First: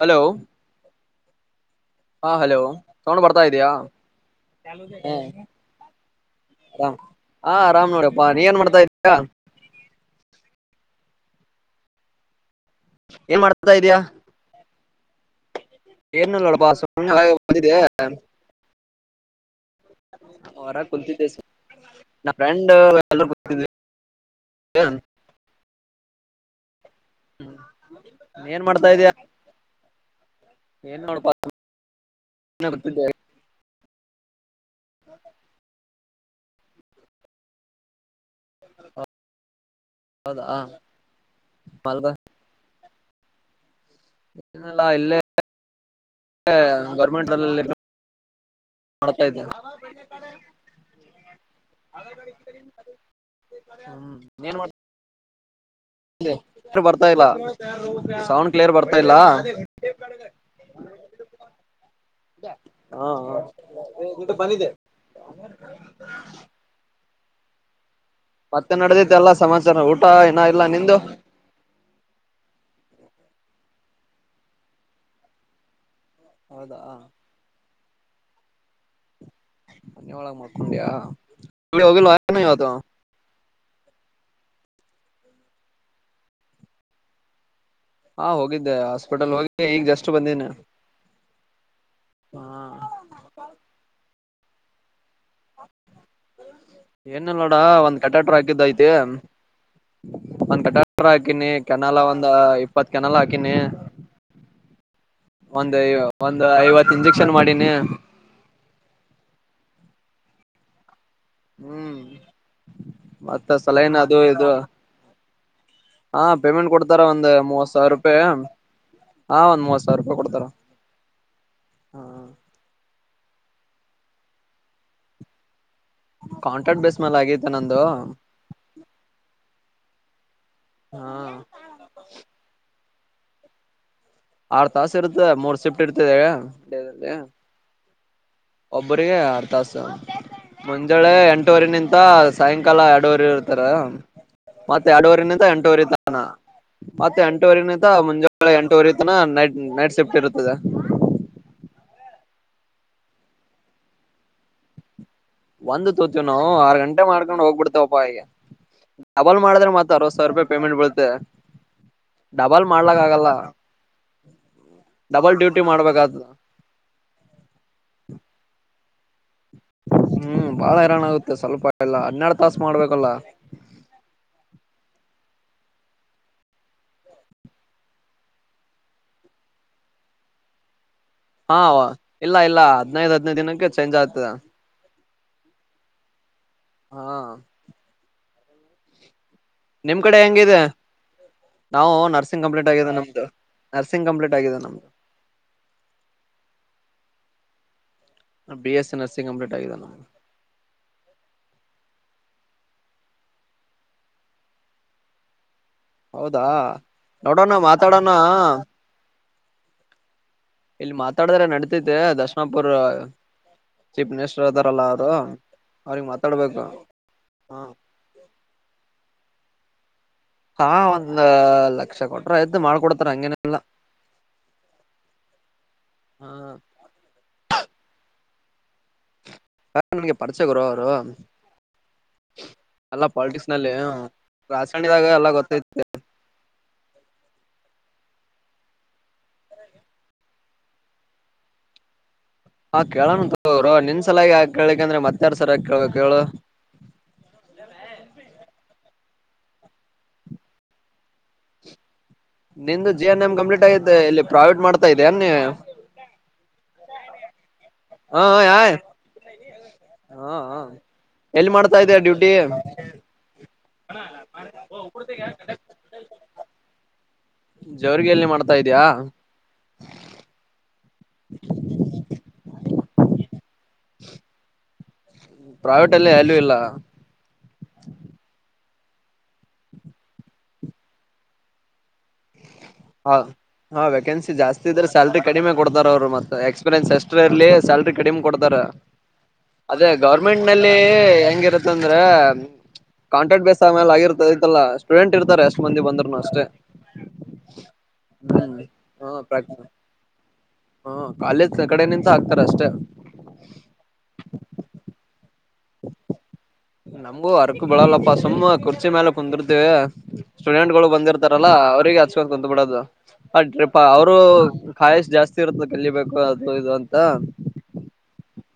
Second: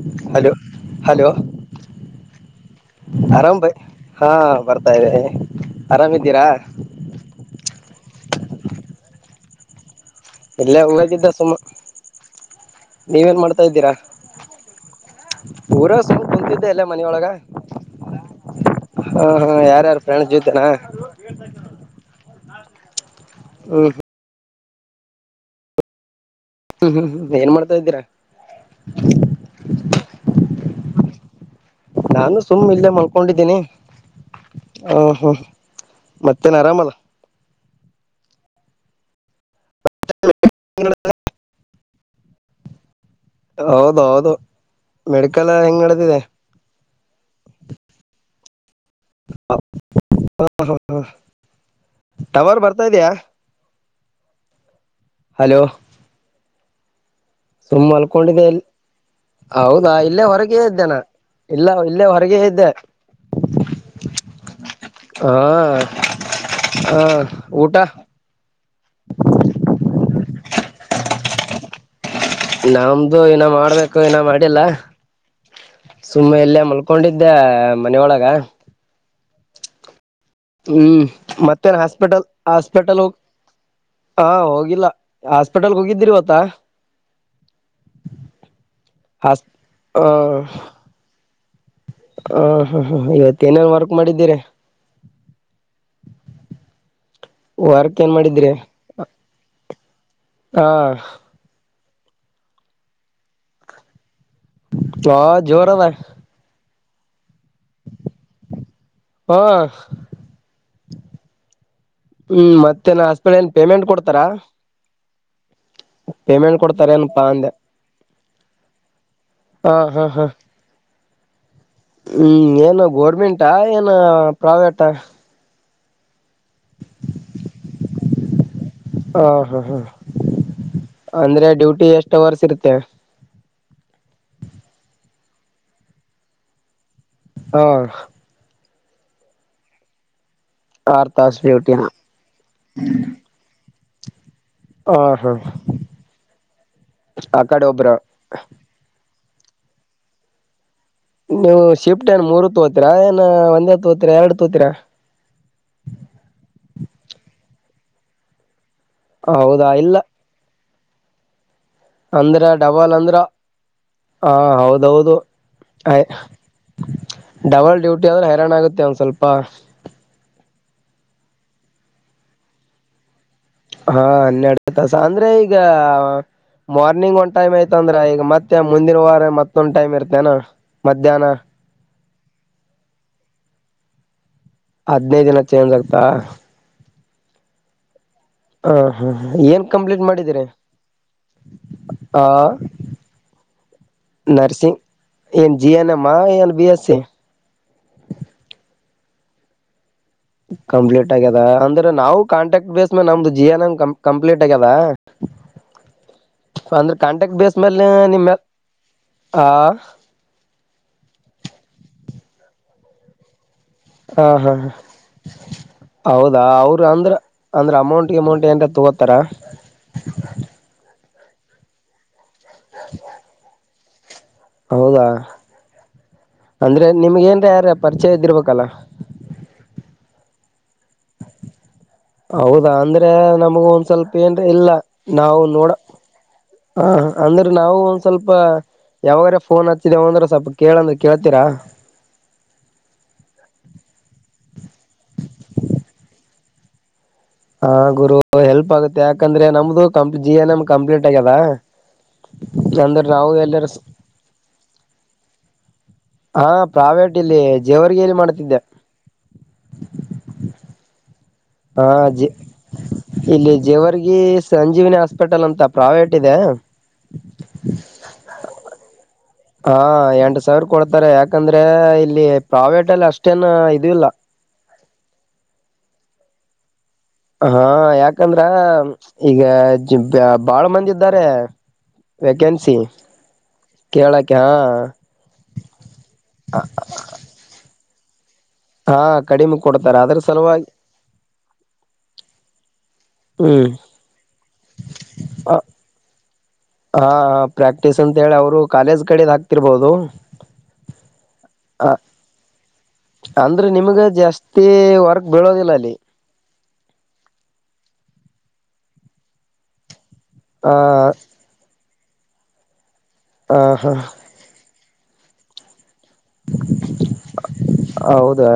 Hello hello ಹಾ hello ತಗೊಂಡ್ ಬರ್ತಾ ಆರಾಮ್ ಇದಯಾ ಬೈ ಹಾ ಬರ್ತಾ ಇದೆ ಆರಾಮಿದ್ದೀರಾ ರಾಮ್ ಹಾ ಆರಾಮ್ ನೋಡಪ್ಪಾ ನೀ ಏನ್ ಮಾಡ್ತಾ ಇದ್ದೀಯ ಇಲ್ಲೇ ಹೂಾಗಿದ್ದ ಸುಮ ಏನ್ ನೀವೇನ್ ಮಾಡ್ತಾ ಇದ್ದೀರಾ ಇದಯಾ ಊರ ಸುಮ್ ಏನ ಕುಂತತಿದ್ದೆ ನೋಡಪ್ಪಾ ಅಲ್ಲ ಮನ ಸುಮ್ನೆ ಒಳಗ ಹಾಗೆ ಬಂದಿದ್ದೆ ಹಾ ಹಾ ಯಾರ್ಯಾರು ಫ್ರೆಂಡ್ ಜ್ಯೋತನಾ ನ ಫ್ರೆಂಡ ಎಲ್ಲ ಏನ್ ಮಾಡ್ತಾ ಹ್ಮ್ ಇದ್ದೀರಾ ನೀ ಏನ್ ಮಾಡ್ತಾ ಇದಯ ಏನ್ ಮಾಡೋಪಾ ನಾನು ಸುಮ್ಮ್ ಇಲ್ಲೇ ಮಲ್ಕೊಂಡಿದ್ದೀನಿ ಹ ಹ್ಮ್ ಮತ್ತೇನ್ ಆರಾಮಲ್ಲ ಹೌದ ಮಲ್ಗ ಹೌದು ಹೌದು ಏನಿಲ್ಲ ಇಲ್ಲೇ ಮೆಡಿಕಲ್ ಹೆಂಗ್ ನ್ದಿದೆ ಗೌರ್ಮೆಂಟ್ ಅಲ್ಲಿ ಮಾಡ್ತಾ ಇದ್ದೇವೆ ಟವರ್ ಬರ್ತಾ ಇದ್ಯಾ ನೀಏನ್ ಮಾಡ ಹಲೋ ಇ ಬರ್ ಸುಮ್ಮ್ ಅಲ್ಕೊಂಡಿದೆಲ್ಲಿ ಇಲ್ಲ ಹೌದಾ ಇಲ್ಲೇ ಹೊರಗೆೇ ಇದ್ದೇನಾ ಇಲ್ಲ ಇಲ್ಲೇ ಹೊರಗೆ ಇದ್ದೆ ಹಾ ಹಾ ಹ ಊಟಾ ಮತ್ತೆ ನಡೆದಿದ್ದ ಎಲ್ಲ ಸಮಾಚಾರ ಊಟ ಏನ ಇಲ್ಲ ನಿಂದು ನಮ್ದು ಏನ ಮಾಡ್ಬೇಕು ಏನ ಮಾಡಿಲ್ಲಾ ಸುಮ್ಮನೆ ಎಲ್ಲೇ ಹೌದಾ ಮಲ್ಕೊಂಡಿದ್ದೆ ಮನೊಳಗ ಮನೆಯೊಳಗ್ ಮಲ್ಕೊಂಡ್ಯಾ ಹ್ಮ್ ಮತ್ತೇನ್ ಹೋಗಿಲ್ವಾ ಹಾಸ್ಪಿಟಲ್ ಏನು ಇವತ್ತು ಹಾಸ್ಪಿಟಲ್ ಹೋಗ ಹಾ ಹೋಗಿಲ್ಲ ಹಾಸ್ಪಿಟಲ್ಗೆ ಹೋಗಿದ್ದಿರಿವತ್ತ ಹಾ ಹೋಗಿದ್ದೆ ಹಾಸ್ಪಿಟಲ್ ಹೋಗಿದ್ದ ಈಗ್ ಹ ಜಸ್ಟ್ ಬಂದೇನ ಹ ಹಾ ಹಾ ಇವತ್ತ ಏನೇನ್ ವರ್ಕ್ ಮಾಡಿದ್ದೀರಿ ಬ ಏನಲ್ ನೋಡ ಒಂದ್ ವರ್ಕ್ ಏನ್ ಕಟೋಟರ್ ಮಾಡಿದ್ರಿ ಹಾಕಿದ್ದ ಐತಿ ಒಂದ್ ಹಾ ಕಟೋಟರ್ ಹಾಕಿನಿ ಕೆನಾಲ ಒಂದ ಇಪ್ಪತ್ ಕೆನಾಲ್ ಹಾಕಿನಿ. ಹಾ ಒಂದ್ ಜೋರದ ಐ ಒಂದ್ ಐವತ್ತು ಇಂಜೆಕ್ಷನ್ ಮಾಡೀನಿ. ಹಾ ಹ್ಮ್ ಹ್ಮ್ ಮತ್ತೇನ್ ಹಾಸ್ಪಿಟಲ್ ಏನ್ ಮತ್ತ ಪೇಮೆಂಟ್ ಸಲಾಯನ್ ಅದು ಕೊಡ್ತಾರ ಇದು. ಹಾ ಪೇಮೆಂಟ್ ಕೊಡ್ತಾರ ಒಂದ್ ಮೂವತ್ ಸಾವಿರ ರೂಪಾಯಿ. ಹಾ ಒಂದ್ ಮೂವತ್ ಸಾವಿರ ಹಾ ರೂಪಾಯಿ ಹಾ ಕೊಡ್ತಾರ. ಹ ಹ್ಮ್ ಏನು ಗೋರ್ಮೆಂಟಾ ಏನ ಪ್ರೈವೇಟಾ. ಕಾಂಟ್ರಾಕ್ಟ್ ಬೇಸ್ ಮೇಲೆ ಆಗೈತೆ ನಂದು ಹಾ ಹಾ ಹಾ ಹಾ ಅಂದ್ರೆ ಡ್ಯೂಟಿ ಎಷ್ಟ್ ಅವರ್ಸ್ ಇರುತ್ತೆ. ಆರ್ ತಾಸ ಇರುತ್ತೆ ಮೂರ್ ಶಿಫ್ಟ್ ಇರುತ್ತೆ ಹಾ ಒಬ್ಬ್ರಿಗೆ ಆರತಾಸ ಆರ್ ಮುಂಜಾಳೆ ತಾಸ್ ಎಂಟವರೆ ಡ್ಯೂಟಿನ ನಿಂತ ಸಾಯಂಕಾಲ ಎರಡೂವರೆ ಇರ್ತಾರೆ ಮತ್ತೆ ಹ ಹಾ ಎರಡುವರೆನಿಂತ ಎಂಟೂವರೆತಾನ ಮತ್ತೆ ಆ ಕಡೆ ಎಂಟೂವರೆನಿಂತ ಒಬ್ರ ಮುಂಜಳೆ ಎಂಟವ ಅಣ್ಣ ನೈಟ್ ನೈಟ್ ಸೇಫ್ಟಿ ಇರುತ್ತದ. ನೀವು ಶಿಫ್ಟ್ ಏನ್ ಮೂರು ತೋತೀರಾ, ಏನ್ ಒಂದೇ ತೋತೀರಾ, ಎರಡು ತೋತೀರಾ, ಒಂದ್ ತೋತವಿ ನಾವು ಆರ್ ಗಂಟೆ ಮಾಡ್ಕೊಂಡ್ ಹೋಗ್ಬಿಡ್ತಾವಪ್ಪಾ ಈಗ ಡಬಲ್ ಹೌದಾ ಮಾಡ್ರೆ ಮತ್ತ ಇಲ್ಲ ಅರವತ್ ಸಾವಿರ ರೂಪಾಯಿ ಪೇಮೆಂಟ್ ಬೀಳುತ್ತೆ. ಅಂದ್ರ ಡಬಲ್ ಮಾಡ್ಲಕ್ ಅಂದ್ರ ಆಗಲ್ಲ ಹ ಹೌದೌದು ಡಬಲ್ ಡ್ಯೂಟಿ ಆಯ್ ಮಾಡ್ಬೇಕಾಗ್ತದ ಡಬಲ್ ಡ್ಯೂಟಿ ಆದ್ರೆ ಹೈರಾಣ ಆಗುತ್ತೆ ಅವ ಹ್ಮ್ ಬಾಳ ಹೈರಾಣ ಆಗುತ್ತೆ ಸ್ವಲ್ಪ ಅಲ್ಲಾ ಹನ್ನೆರಡು ತಾಸ ಮಾಡ್ಬೇಕಲ್ಲ ಹಾ ಹನ್ನೆರಡು ತಾಸ ಅಂದ್ರೆ ಈಗ ಮಾರ್ನಿಂಗ್ ಒಂದ್ ಟೈಮ್ ಆಯತ ಅಂದ್ರ ಈಗ ಮತ್ತೆ ಮುಂದಿನ ವಾರ ಮತ್ತೊಂದ್ ಟೈಮ್ ಇರ್ತೇನ ಮಧ್ಯಾಹ್ನ ಹಾ ಇಲ್ಲ ಇಲ್ಲ ಹದಿನೈದು ಹದ್ ನೈದು ದಿನಕ್ಕೆ ಚೇಂಜ್ ಆಗ್ತದೆ ಹದ್ ನೈದು ದಿನ ಚೇಂಜ್ ಆಗ್ತಾ ಹಾ ಹಾ ಹಾ ಏನ್ ನಿಮ್ ಕಂಪ್ಲೀಟ್ ಕಡೆ ಮಾಡಿದೀರಾ ಹೆಂಗಿದೆ ನಾವು ನರ್ಸಿಂಗ್ ಕಂಪ್ಲೀಟ್ ಆಗಿದೆೇ ನಮ್ದು ನರ್ಸಿಂಗ್ ಕಂಪ್ಲೀಟ್ ಆಗಿದೆ ನರ್ಸಿಂಗ್ ನಮ್ದು ಎನ್ ಜೀ ಎನೆ ಮಾ ಎನ್ ಬಿಎಸಿಎ B S C nursing complete ಆಗಿದೆ ನಮಗೆ ಕಂಪ್ಲೀಟ್ ಆಗ್ಯದ ಅಂದ್ರೆ ನಾವು ಕಾಂಟ್ರಾಕ್ಟ್ ಬೇಸ್ ಮ್ಯಾಗ ನಮ್ದು ಜಿ ಎನ್ ಎಮ್ ಕಂಪ್ಲೀಟ್ ಆಗ್ಯದ. ಹೌದಾ ಅಂದ್ರೆ ಕಾಂಟ್ಯಾಕ್ಟ್ ಬೇಸ್ ನೋಡೋಣ ಮೇಲೆ ಮಾತಾಡೋಣ ನಿಮ್ಮ ಹಾ ಇಲ್ಲಿ ಮಾತಾಡಿದ್ರ ನಡತೈತೆ ದರ್ಶನಾಪುರ. ಚೀಫ್ ಹ ಹಾ ಮಿನಿಸ್ಟರ್ದಾರಲ್ಲದು ಹೌದಾ ಅವರು ಅಂದ್ರ ಅಂದ್ರ ಅಮೌಂಟ್ ಗಿಮೌಂಟ್ ಎಂತ ತಗೋತಾರ ಹಾ ಒಂದ್ ಲಕ್ಷ ಕೊಟ್ರ ಆತ್ ಮಾಡ್ಕೊಡ್ತಾರ ಹಂಗೇನಿಲ್ಲಾ ಹೌದಾ ಅಂದ್ರೆ ನಿಮ್ಗ ಏನ್ ಯಾರ ಪರಿಚಯ ಇದ್ದಿರ್ಬೇಕ ಕಲ ಹ ನಿಗೆ ಪಡಚ ಗುರ [unintelligible] ಹೌದಾ ಅಂದ್ರೆ ನಮಗ ಒಂದ್ ಸ್ವಲ್ಪ ಏನ್ ಇಲ್ಲ ರಾಜಕಾರಣಿದಾಗ ಎಲ್ಲ ನಾವು ಗೊತ್ತೈತಿ ನೋಡ ಹಾ ಅಂದ್ರೆ ನಾವು ಒಂದ್ ಸ್ವಲ್ಪ ಯಾವಾಗ್ರ ಫೋನ್ ಹತ್ತಿದೇವ ಅಂದ್ರೆ ಸ್ವಲ್ಪ ಕೇಳಂದ್ರೆ ಕೇಳ್ತೀರಾ ಹಾ ಕೇಳಣಂತರ ನಿನ್ ಸಲಾಗಿ ಆ ಕೇಳಿಕ ಅಂದ್ರೆ ಮತ್ತಾರ್ ಸರಯ ಕೇಳ ಕೇಳು ಹಾ ಗುರು ಹೆಲ್ಪ್ ಆಗುತ್ತೆ ಯಾಕಂದ್ರೆ ನಮ್ದು ಕಂಪ್ ಜಿ ಎನ್ ಎಮ್ ಕಂಪ್ಲೀಟ್ ಆಗ್ಯದ ನಿ ಅಂದ್ರೆ ಜಿ ಎನ್ ನಾವು ಎಂ ಕಂಪ್ಲೀಟ್ ಎಲ್ಲರ ಆಗಿದ್ದ ಇಲ್ಲಿ ಪ್ರಾವೇಟ್ ಮಾಡ್ತಾ ಇದ ಅನ್ ಹಾ ಪ್ರಾವೇಟ್ ಇಲ್ಲಿ ಜೇವರ್ಗಲ್ಲಿ ಹಾ ಮಾಡತಿದ್ದೆ ಯಾಯ್ ಹಾ ಹಾ ಎಲ್ಲಿ ಮಾಡ್ತಾ ಹಾ ಇದೀಯ ಜಿ ಡ್ಯೂಟಿ ಇಲ್ಲಿ ಜೇವರ್ಗಿ ಸಂಜೀವಿನಿ ಹಾಸ್ಪಿಟಲ್ ಅಂತ ಪ್ರಾವೇಟ್ ಇದೆ [unintelligible] ಜವರಿಗೆ ಎಲ್ಲಿ ಮಾಡ್ತಾರೆ ಹಾ ಎಂಟ ಸಾವಿರ ಕೊಡ್ತಾರೆ ಯಾಕಂದ್ರೆ ಇಲ್ಲಿ ಪ್ರಾವೇಟ್ ಅಷ್ಟೇನು ಇದ ಇಲ್ಲ ಪ್ರೈವೇಟ್ ಅಲ್ಲಿ ಅಲ್ಯೂ ಇಲ್ಲ ಹಾ ಯಾಕಂದ್ರ ಈಗ ಬಾಳ ಮಂದ ಇದ್ದಾರೆ ವೆಕೆನ್ಸಿ ಹೌದು ಹಾ ವೇಕೆನ ಜಾಸ್ತಿ ಇದ್ರ ಸಲ್ರಿ ಕಡಿಮೆ ಕೊಡ್ತಾರ ಅವರು ಮತ್ ಎಕ್ಸ್ಪೀರಿಯನ್ಸ್ ಎಷ್ಟ್ರ ಇರ್ಲಿ ಸ್ಯಾಲ್ರಿ ಕಡಿಮೆ ಕೊಡ್ತಾರ ಹಾ ಕಡಿಮೆ ಅದೇ ಕೊಡ್ತಾರೆ ಅದ್ರ ಗೌರ್ಮೆಂಟ್ ಸಲುವಾಗಿ ನಲ್ಲಿ ಹೆಂಗಿರತ್ತ ಅಂದ್ರೆ ಕಾಂಟಾಕ್ಟ್ ಬೇಸ್ ಹ್ಮ್ ಆಮೇಲೆ ಆಗಿರ್ತೈಐತಲ್ಲ ಸ್ಟೂಡೆಂಟ್ ಇರ್ತಾರೆ ಅಷ್ಟ ಮಂದ ಬಂದ್ರುನು ಅಷ್ಟೇ ಹಾ ಹಾ ಪ್ರಾಕ್ಟೀಸ್ ಅಂತ ಹೇಳಿ ಅವರು ಕಾಲೇಜ್ ಹ ಕಡೆದ ಪ್ರಾಕ್ ಹಾಕ್ತಿರ್ಬಹದು ಹ ಕಾಲೇಜ್ ಕಡೆ ಅ ನಿಂತ ಹಾಕ್ತಾರ ಅಷ್ಟೇ ಅಂದ್ರೆ ನಿಮ್ಗ ಜಾಸ್ತಿ ವರ್ಗ್ ಬೀಳೋದಿಲ್ಲ ಅಲ್ಲಿ ನಂಬೂ ಅರಕ ಬಿಳಲ್ಲಪ್ಪ ಸುಮ್ಮ ಕುರ್ಚಿ ಮೇಲೆ ಕುಂದರುದು ಸ್ಟೂಡೆಂಟ್ ಆ ಗಳು ಬಂದಿರ್ತಾರಲ್ಲಾ ಅವ್ರರಿಗೆ ಹಚ್ಕೊಂಡು ಕುಂತ ಬಿಿಡೋದು ಹ ಅವರು ಕಾಯ ಜಾಸ್ತಿ ಇರ್ತ ಕಲಿಬೇಕು ಅದು ಇದು ಅಂತ ಹೌದಾ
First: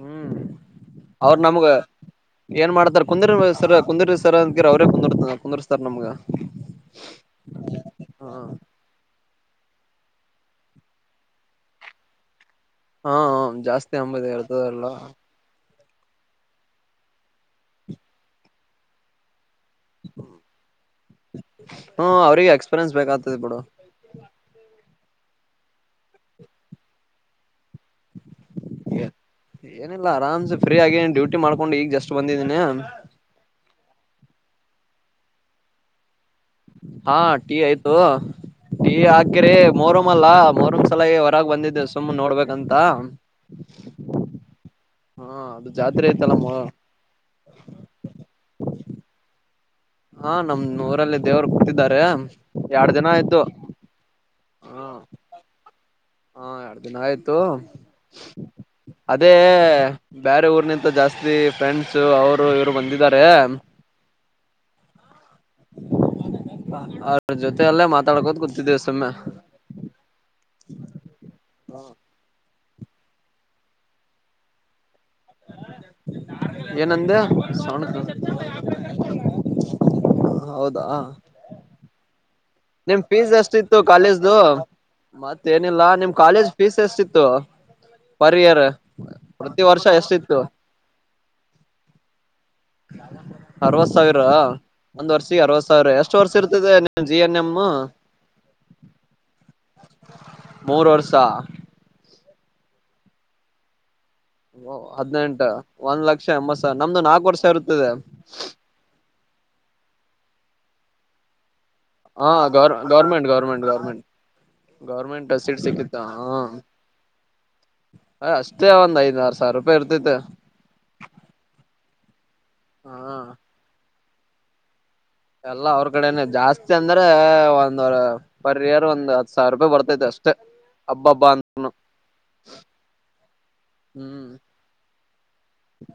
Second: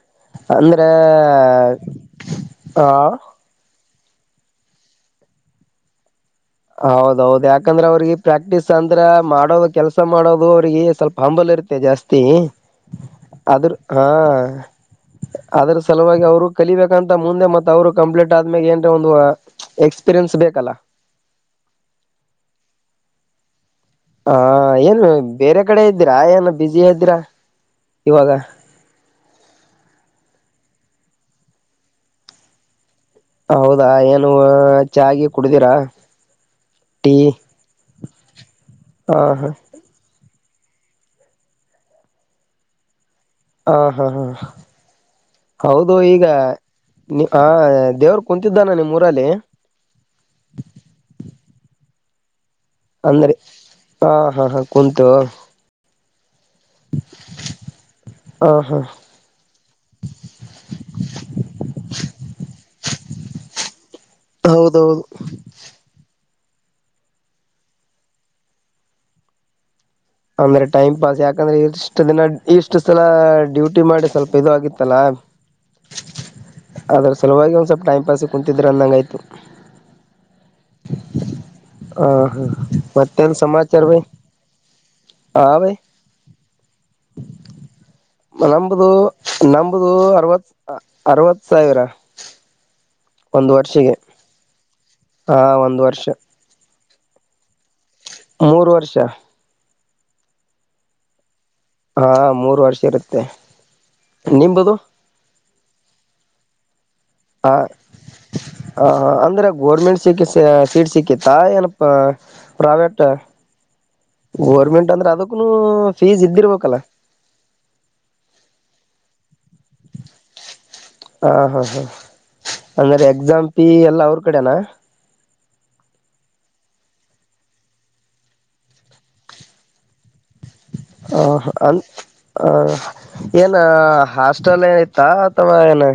ಹ್ಮ್ ಅಂದ್ರೆ ಅವರು ನಮ್ಗ ಏನ್ ಹ ಮಾಡ್ತಾರ ಕುಂದ್ರಸರ್ ಕುಂದಿರ್ತರ್ ಅಂತಕಿ ಅವ್ರೇ ಕುಿರ್ತ ಕುಂದಿರ್ತರ್ ನಮ್ಗೆ ಹೌದೌದು ಯಾಕಂದ್ರೆ ಅವ್ರಿಗೆ ಪ್ರಾಕ್ಟೀಸ್ ಅಂದ್ರ ಮಾಡ ಮಾಡ ಕೆಲಸ ಮಾಡೋದು ಅವ್ರರಿಗೆ ಸ್ವಲ್ಪ ಹಂಬಲ್ ಇರುತ್ತೆ ಜಾಸ್ತಿ ಹಾ ಅದ್ರ ಜಾಸ್ತಿ ಹಾ ಅಂಬದ ಇರ್ತದಲ್ಲ ಅದ್ರ ಸಲುವಾಗಿ ಅವರು ಕಲಿಬೇಕಂತ ಮುಂದೆ ಮತ್ತತ್ ಅವ್ರು ಕಂಪ್ಲೀಟ್ ಆದ್ಮೇಾಗ ಏನ್ರ ಒಂದು ಎಕ್ಸ್ಪೀರಿಯನ್ಸ್ ಬೇಕಲ್ಲ ಹ್ಮ ಅವ್ರಿಗೆ ಎಕ್ಸ್ಪೀರಿಯನ್ಸ್ ಬೇಕಾಗತದೆ ಬಿಡು ಹಾ ಏನು ಬೇರೆ ಕಡೆ ಇದ್ದೀರಾ ಏನು ಬ್ಯುಸಿ ಇದ್ದೀರಾ ಇವಾಗ ಏನಿಲ್ಲ ಆರಾಮ್ಸ ಸರಿ ಹಾಗೆ ಡ್ಯೂಟಿ ಮಾಡ್ಕೊಂಡು ಈಗ ಜಸ್ಟ್ ಬಂದಿದ್ದೀನಿ ಹೌದಾ ಏನು ಚಾಗೆ ಕುಡ್ದಿರಾ ಹಾ ಟೀ ಆಯ್ತು ಟೀ ಹ ಹ ಹಾಕ್ರೆ ಮೊರಮಲ್ಲ ಮೂರ್ ಒಂದ್ ಸಲ ಹೊರಗ ಬಂದಿದ್ದೆ ಸುಮ್ಮ್ನೆ ನೋಡ್ಬೇಕಂತ ಹಾ ಹಾ ಹಾ ಹಾ ಅದು ಹೌದು ಜಾತ್ರೆ ಈಗ ಐತಲ್ಲ ಮೊ ನಿ ಆ ದೇವರು ಕುಂತಿದ್ದಾನ ನಿಮ್ಮೂಊರಲ್ಲಿ ಅ ಅಂದ್ರೆ ಹ ಹಾ ಹಾ ಹ ಕುಂತು ಹಾ ಎರ ದಿನ ಆಯ್ತು ಹ ಹಾ ಅದೇ ಬೇರೆ ಊರ್ನಂತ ಜಾಸ್ತಿ ಫ್ರೆಂಡ್ಸ್ ಅವರು ಇವ್ರು ಬಂದಿದ ಇದಾರೆ ಹೌದೌದು ಅ್ರ ಜೊತ ಅಲ್ಲೇ ಮಾತಾಡ್ಕೋದು ಗೊತ್ತಿದ್ದೇವೆ ಸುಮ್ಮನೆ ಅಂದ್ರೆ ಟೈಮ್ ಪಾಸ್ ಯಾಕಂದ್ರೆ ಇಷ್ಟ ದಿನ ಇಷ್ಟು ಸಲ ಡ್ಯೂಟಿ ಮಾಡಿ ಸ್ವಲ್ಪ ಇದು ಆಗಿತ್ತಲ್ಲ ಆದದ್ರ ಏನಂದೆ ಸಲುವಾಗಿ ಒಂದು ಸ್ವಲ್ಪ ಸೌಂಡ್ ಟೈಮ್ ಪಾಸಿಗೆ ಕೂತಿದ್ರೆ ಅಂದಂಗಾಯ್ತು ಹೌದಾ ಆ ಹಾ ನಿಮ್ ಫೀಸ್ ಎಷ್ಟ ಇತ್ತು ಕಾಲೇಜ್ದು ಹ ಭೈ ಮತ್ತೇನಿಲ್ಲ ನಿಮ್ ಕಾಲೇಜ್ ಫೀಸ್ ಎಷ್ಟಿತ್ತು ಪರ್ ಇಯರ್ ನಂಬುದು ಪ್ರತಿ ವರ್ಷ ನಂಬುದು ಎಷ್ಟಿತ್ತು ಅರವತ್ ಅರವತ್ ಸಾವಿರ ಒಂದು ಅರವತ್ ವರ್ಷಿಗೆ ಸಾವಿರ ಒಂದ್ ಹಾ ವರ್ಷಗೆ ಅರವತ್ ಒಂದ್ ಸಾವಿರ ಎಷ್ಟು ವರ್ಷ ಇರ್ತದೆ ಜಿ ಎನ್ ಎಮ್ ಮೂರು ವರ್ಷ ಮೂರು ವರುಷ ಹಾ ಮೂರು ವರ್ಷ ಇರುತ್ತೆ ನಿಂಬುದು ಹದ್ನೆಂಟ ಒಂದ್ ಲಕ್ಷ ಎಂಬತ್ ಸಾವಿರ ನಮ್ದು ನಾಲ್ಕು ವರ್ಷ ಹ ಇರುತ್ತದೆ ಅಂದ್ರೆ ಗೋರ್ಮೆಂಟ್ ಸಿಕ್ಕ ಸೀಟ್ ಸಿಕ್ಕಿತ್ತಾ ಏನ ಹಾ ಗೌರ್ private government government government government ಅಂದ್ರೆ ಗೌರ್ಮೆಂಟ್ ಅದಕ್ಕೂನು ಸೀಟ್ ಸಿಕ್ಕಿತ್ತ ಫೀಸ್ ಇದ್ದಿರ್ಬೇಕಲ್ಲ ಹ ಅಷ್ಟೇ ಒಂದ್ ಐದು ಹ ಹಾ ಹಾ ಹ ಅಂದ್ರೆ ಎಕ್ಸಂ ಪಿ ಎಲ್ಲ ಅವ್ರ ಕಡೆನಾ ಎಲ್ಲ ಅವ್ರ ಕಡೆನೆ ಜಾಸ್ತಿ ಅಂದ್ರೆ ಒಂದ ಪರ್ ಇಯರ್ ಒಂದ ಹತ್ ಸಾವಿರ ರೂಪಾಯಿ ಬರ್ತೈತಿ ಅಷ್ಟೆ ಹ ಹ ಹಾ ಏನ ಹ್ಮ್ ಹಾಸ್ಟೆಲ್ ಏನ ಇತ್ತ ಅಥವಾ ಏ ನ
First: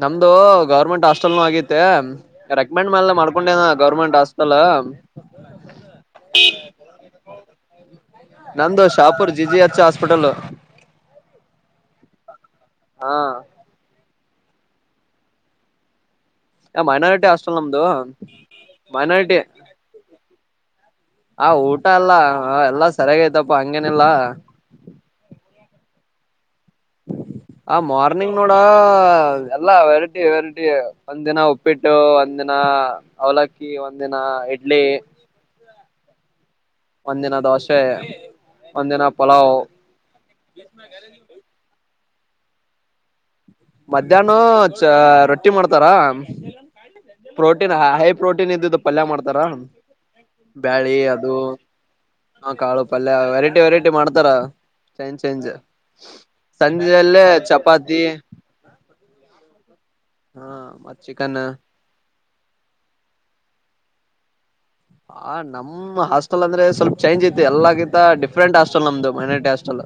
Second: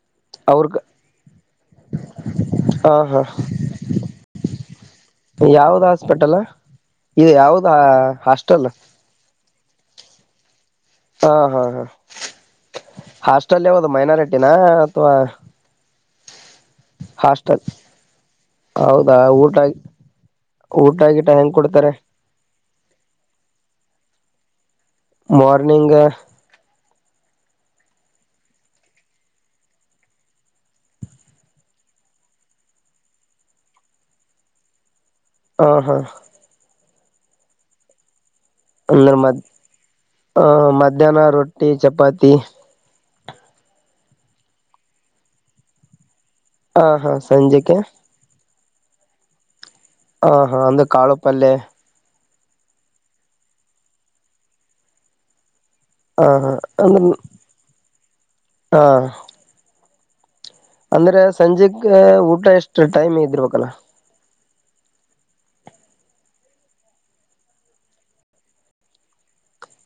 ನಮ್ದು ಗೌರ್ಮೆಂಟ್ ಹಾಸ್ಟೆಲ್ನು ಆಗೈತೆ ಹ ರೆಕಮೆಂಡ್ ಮೇಲೆ ಹಾ ಮಾಡ್ಕೊಂಡೆನ ಗೌರ್ಮೆಂಟ್ ಹಾಸ್ಟೆಲ್ ಹ್ಮ್ ಯಾವ್ದ ಹಾಸ್ಪಿಟಲ್ ಇ ಯಾವ್ದ ಹಾಸ್ಟೆಲ್ ಪಿ ಜಿ ಅಚ್ಚಾ ಹಾಸ್ಪಿಟಲ್ ಹಾ ಹಾ ಹಾ ಹ ಹಾಸ್ಟೆಲ್ ಯಾವದು ಮೈನಾರಿಟಿನ ಅಥವಾ ಏ ಮೈನಾರಿಟಿ ಹಾಸ್ಟೆಲ್ ನಮ್ದು ಹೌದಾ ಮೈನಾರಿಟಿ ಊಟ ಊಟ ಗಿಟ ಆ ಹೆಂಗ್ ಊಟ ಕೊಡ್ತಾರೆ ಎಲ್ಲ ಎಲ್ಲಾ ಸರಿಯಾಗಯ್ತಪ್ಪ ಹಂಗೇನಿಲ್ಲ ಮಾರ್ನಿಂಗ್ ಹ ಮಾರ್ನಿಂಗ್ ನೋಡ ಎಲ್ಲಾ ವೆರೈಟಿ ವೆರೈಟಿ ಒಂದ್ ದಿನ ಉಪ್ಪಿಟ್ಟು ಒಂದ್ ದಿನ ಹಾ ಅವಲಕ್ಕಿ ಒಂದಿನ ಇಡ್ಲಿ ಹ ಹಾ ಒಂದಿನ ದೋಷೆ ಅಂದ್ರ ಮ ಹಾ ಮಧ್ಯಾಹ್ನ ರೊಟ್ಟಿ ಚಪಾತಿ ಮಧ್ಯಾಹ್ನ ಚಾ ರೊಟ್ಟಿ ಮಾಡ್ತಾರ ಹ ಹಾ ಪ್ರೋಟೀನ್ ಸಂಜೆಕ್ಕೆ ಹೈ ಪ್ರೋಟೀ [unintelligible] ಇಂದಿದ್ದು ಪಲ್ಯ ಮಾಡ್ತಾರ ಹ ಹಾ ಅಂದ್ರೆ ಬ್ಯಾಳಿ ಕಾಳು ಅದು ಪಲ್ಯ ಹಾ ಕಾಳು ಪಲ್ಯ ವೆರೈಟಿ ವೆರೈಟಿ ಮಾಡ್ತಾರ ಚೇಂಜ್ ಚೇಂಜ್ ಹ ಹಾ ಸಂಜೇಲಿ ಚಪಾತಿ ಹಾ ಹಾ ಮತ್ ಅಂದ್ರೆ ಚಿಕನ್ ಸಂಜೆಕ ಊಟ ಎಷ್ಟು ಟೈಮ್ ಇದಿರ್ಬೇಕಲ್ಲ ಆ ನಮ್ ಹಾಸ್ಟೆಲ್ ಅಂದ್ರೆ ಸ್ವಲ್ಪ ಚೇಂಜ್ ಐತಿ ಎಲ್ಲಗಿಂತ ಡಿಫ್ರೆಂಟ್ ಹಾಸ್ಟೆಲ್ ನಮ್ದು ಮೈನಾರಿಟಿ ಹಾಸ್ಟೆಲ್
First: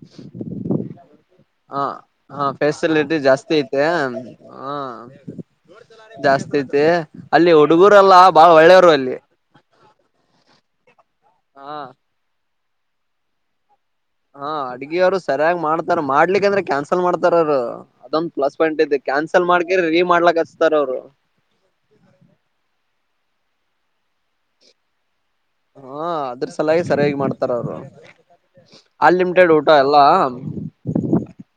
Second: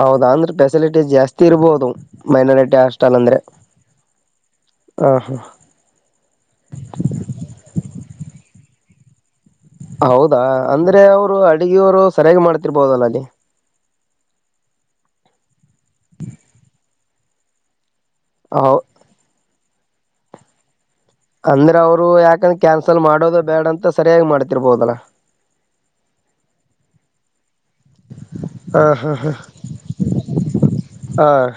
ಹೌದಾ ಅಂದ್ರೆ ಫೆಸಿಲಿಟಿ ಜಾಸ್ತಿ ಹ ಇರ್ಬೋದು ಹ ಮೈನಾರಿಟಿ ಫೆಸಿಲಿಟಿ ಹಾಸ್ಟೆಲ್ ಅಂದ್ರೆ ಜಾಸ್ತಿ ಐತೆ ಹ ಹ ಹಾ ಜಾಸ್ತಿ ಐತಿ ಅಲ್ಲಿ ಹುಡುಗೂರಲ್ಲ ಬಾಳ ಒಳ್ಳೆ ಹೌದಾ ಅಂದ್ರೆ ಅವರು ಹ ಅಡಗೆಯವರು ಸರಿಯಾಗಿ ಮಾಡ್ತಿರ್ಬೋದಲ್ಲ ಅಲ್ಲಿ ಹಾ ಅಡ್ಗಿ ಯವ್ರು ಸರಿಯಾಗಿ ಮಾಡ್ತಾರ ಮಾಡ್ಲಿಕ್ಕಂದ್ರೆ ಕ್ಯಾನ್ಸಲ್ ಮಾಡ್ತಾರ ಅವರು ಅದೊಂದ ಪ್ಲಸ್ ಹೌ ಪಾಯಿಂಟ್ ಇದೆ ಕ್ಯಾನ್ಸಲ್ ಮಾಡಕಿ ರೀ ಮಾಡ್ಲಕ್ ಹಚ್ತಾರ ಅವ್ರು ಅಂದ್ರೆ ಅವ್ರು ಯಾಕಂದ್ರ ಕ್ಯಾನ್ಸಲ್ ಮಾಡೋದು ಬೇಡ ಅಂತ ಸರಿಯಾಗಿ ಮಾಡ್ತಿರ್ಬೋದಲ್ಲ ಹಾ ಅದ್ರ ಸಲಾಗಿ ಸರಿಯಾಗಿ ಮಾಡ್ತಾರೆ ಅವ್ರು ಹ ಹಾ ಅನ್ಲಿಮಿಟೆಡ್ ಊಟ ಎಲ್ಲಾ ಹಾ ಹ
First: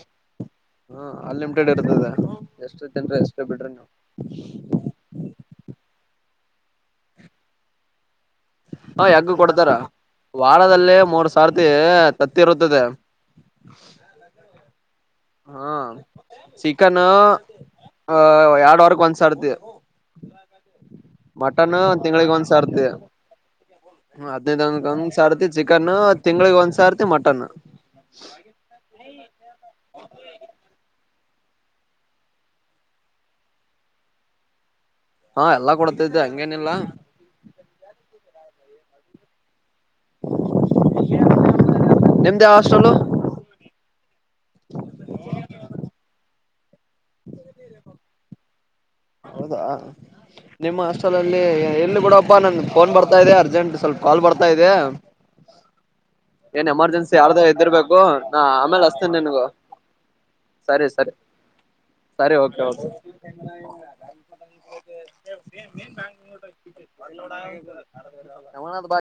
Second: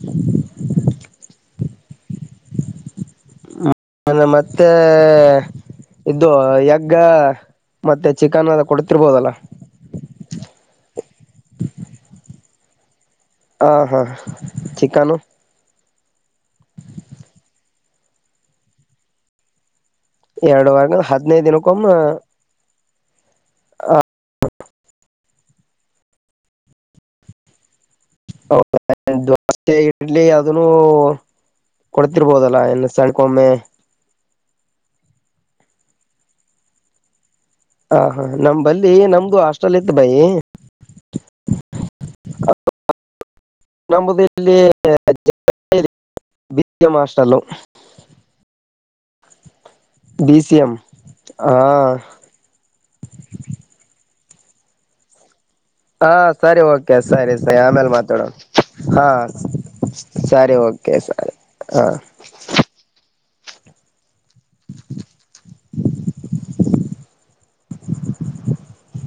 [inaudible] ಹ್ಮ ಅನ್ಲಿಮಿಟೆಡ್ ಇರ್ತದ ಎಷ್ಟು ತಿನ್ರಿ ಎಷ್ಟೇ ಬಿಡ್ರಿ ನೀವು ನಾನ ಮತ್ತೆ ಇದು ಎಂಗ್ ಮತ್ತೆ, ಚಿಕನ್ ಅದು ಕೊಡ್ತಿರ್ಬೋದಲ್ಲ. ರದಲ್ಲಿ ಮೂರ್ ಸಾರತಿ ತತ್ತಿ ಇರುತ್ತದೆ. ಹಾ, ಹಾ ಚಿಕನ್ ಹಾ ಚಿಕನ್ ಅ ಎರಡ ವಾರಕ್ಕ ಒಂದ್ಸರ್ತಿ. ಎರಡುವರೆ ಹದ್ನೈದು ಮಟನ್ ದಿನಕ್ಕೊಮ್ಮ ತಿಂಗಳಿಗೆ ಒಂದ್ ಸರ್ತಿ. ಹದನೈದ ಡಿನ್ಕಮ್ಮ ಸರ್ತಿ ಚಿಕನ್. ತಿಂಗಳಿಗೆ ಒಂದ್ ಸರ್ತಿ ಮಟನ್. ಹೌದ ದೋಸ್, ಇಡ್ಲಿ, ಅದನ್ನು ಕೊಡ್ತಿರ್ಬೋದಲ್ಲ. ಇಲ್ಲಿ ಸಂದಕೊಮ್ಮೆ. ಹಾ ಎಲ್ಲಾ ಕೊಡ್ತಿದ್ದೆ ಹಂಗೇನಿಲ್ಲ. ನಮ್ಮ ಬಲ್ಲಿ ನಮ್ದು ಹಾಸ್ಟೆಲ್ ಇತ್ತು. ಬೈ, ನಿಮ್ದ ಯಾವ ಹಾಸ್ಟೆಲು ನಂಬದು ಇಲ್ಲಿ, ಮ ಹಾಸ್ಟಲ್. ಹೌದಾ, ಎಂ ನಿಮ್ಮ ಹಾಸ್ಟೆಲ್ ಅಲ್ಲಿ ಹಾ ಇರ್ಲಿ ಬಿಡ್ಡಪ್ಪ ನನ್ ಫೋನ್ ಬರ್ತಾ ಇದೆ. ಅರ್ಜೆಂಟ್ ಸ್ವಲ್ಪ ಕಾಲ್ ಬರ್ತಾ ತ ಇದೆ. ಹಾ ಸರಿ ಏನ್ ಓಕೆ ಎಮರ್ಜೆನ್ಸಿ ಸರಿ ಯಾರ್ದೇ ಸರಿ ಆಮೇಲೆ ಇದ್ದೀರರ್ಬೇಕು ಮಾತಾಡೋಣ ನಾ ಆಮೇಲೆ ಹಾ ಅಸ್ತನೀ ನಿನಗ. ಸರಿ, ಸರಿ, ಸರಿ ಓಕೆ, ಓಕೆ [unintelligible]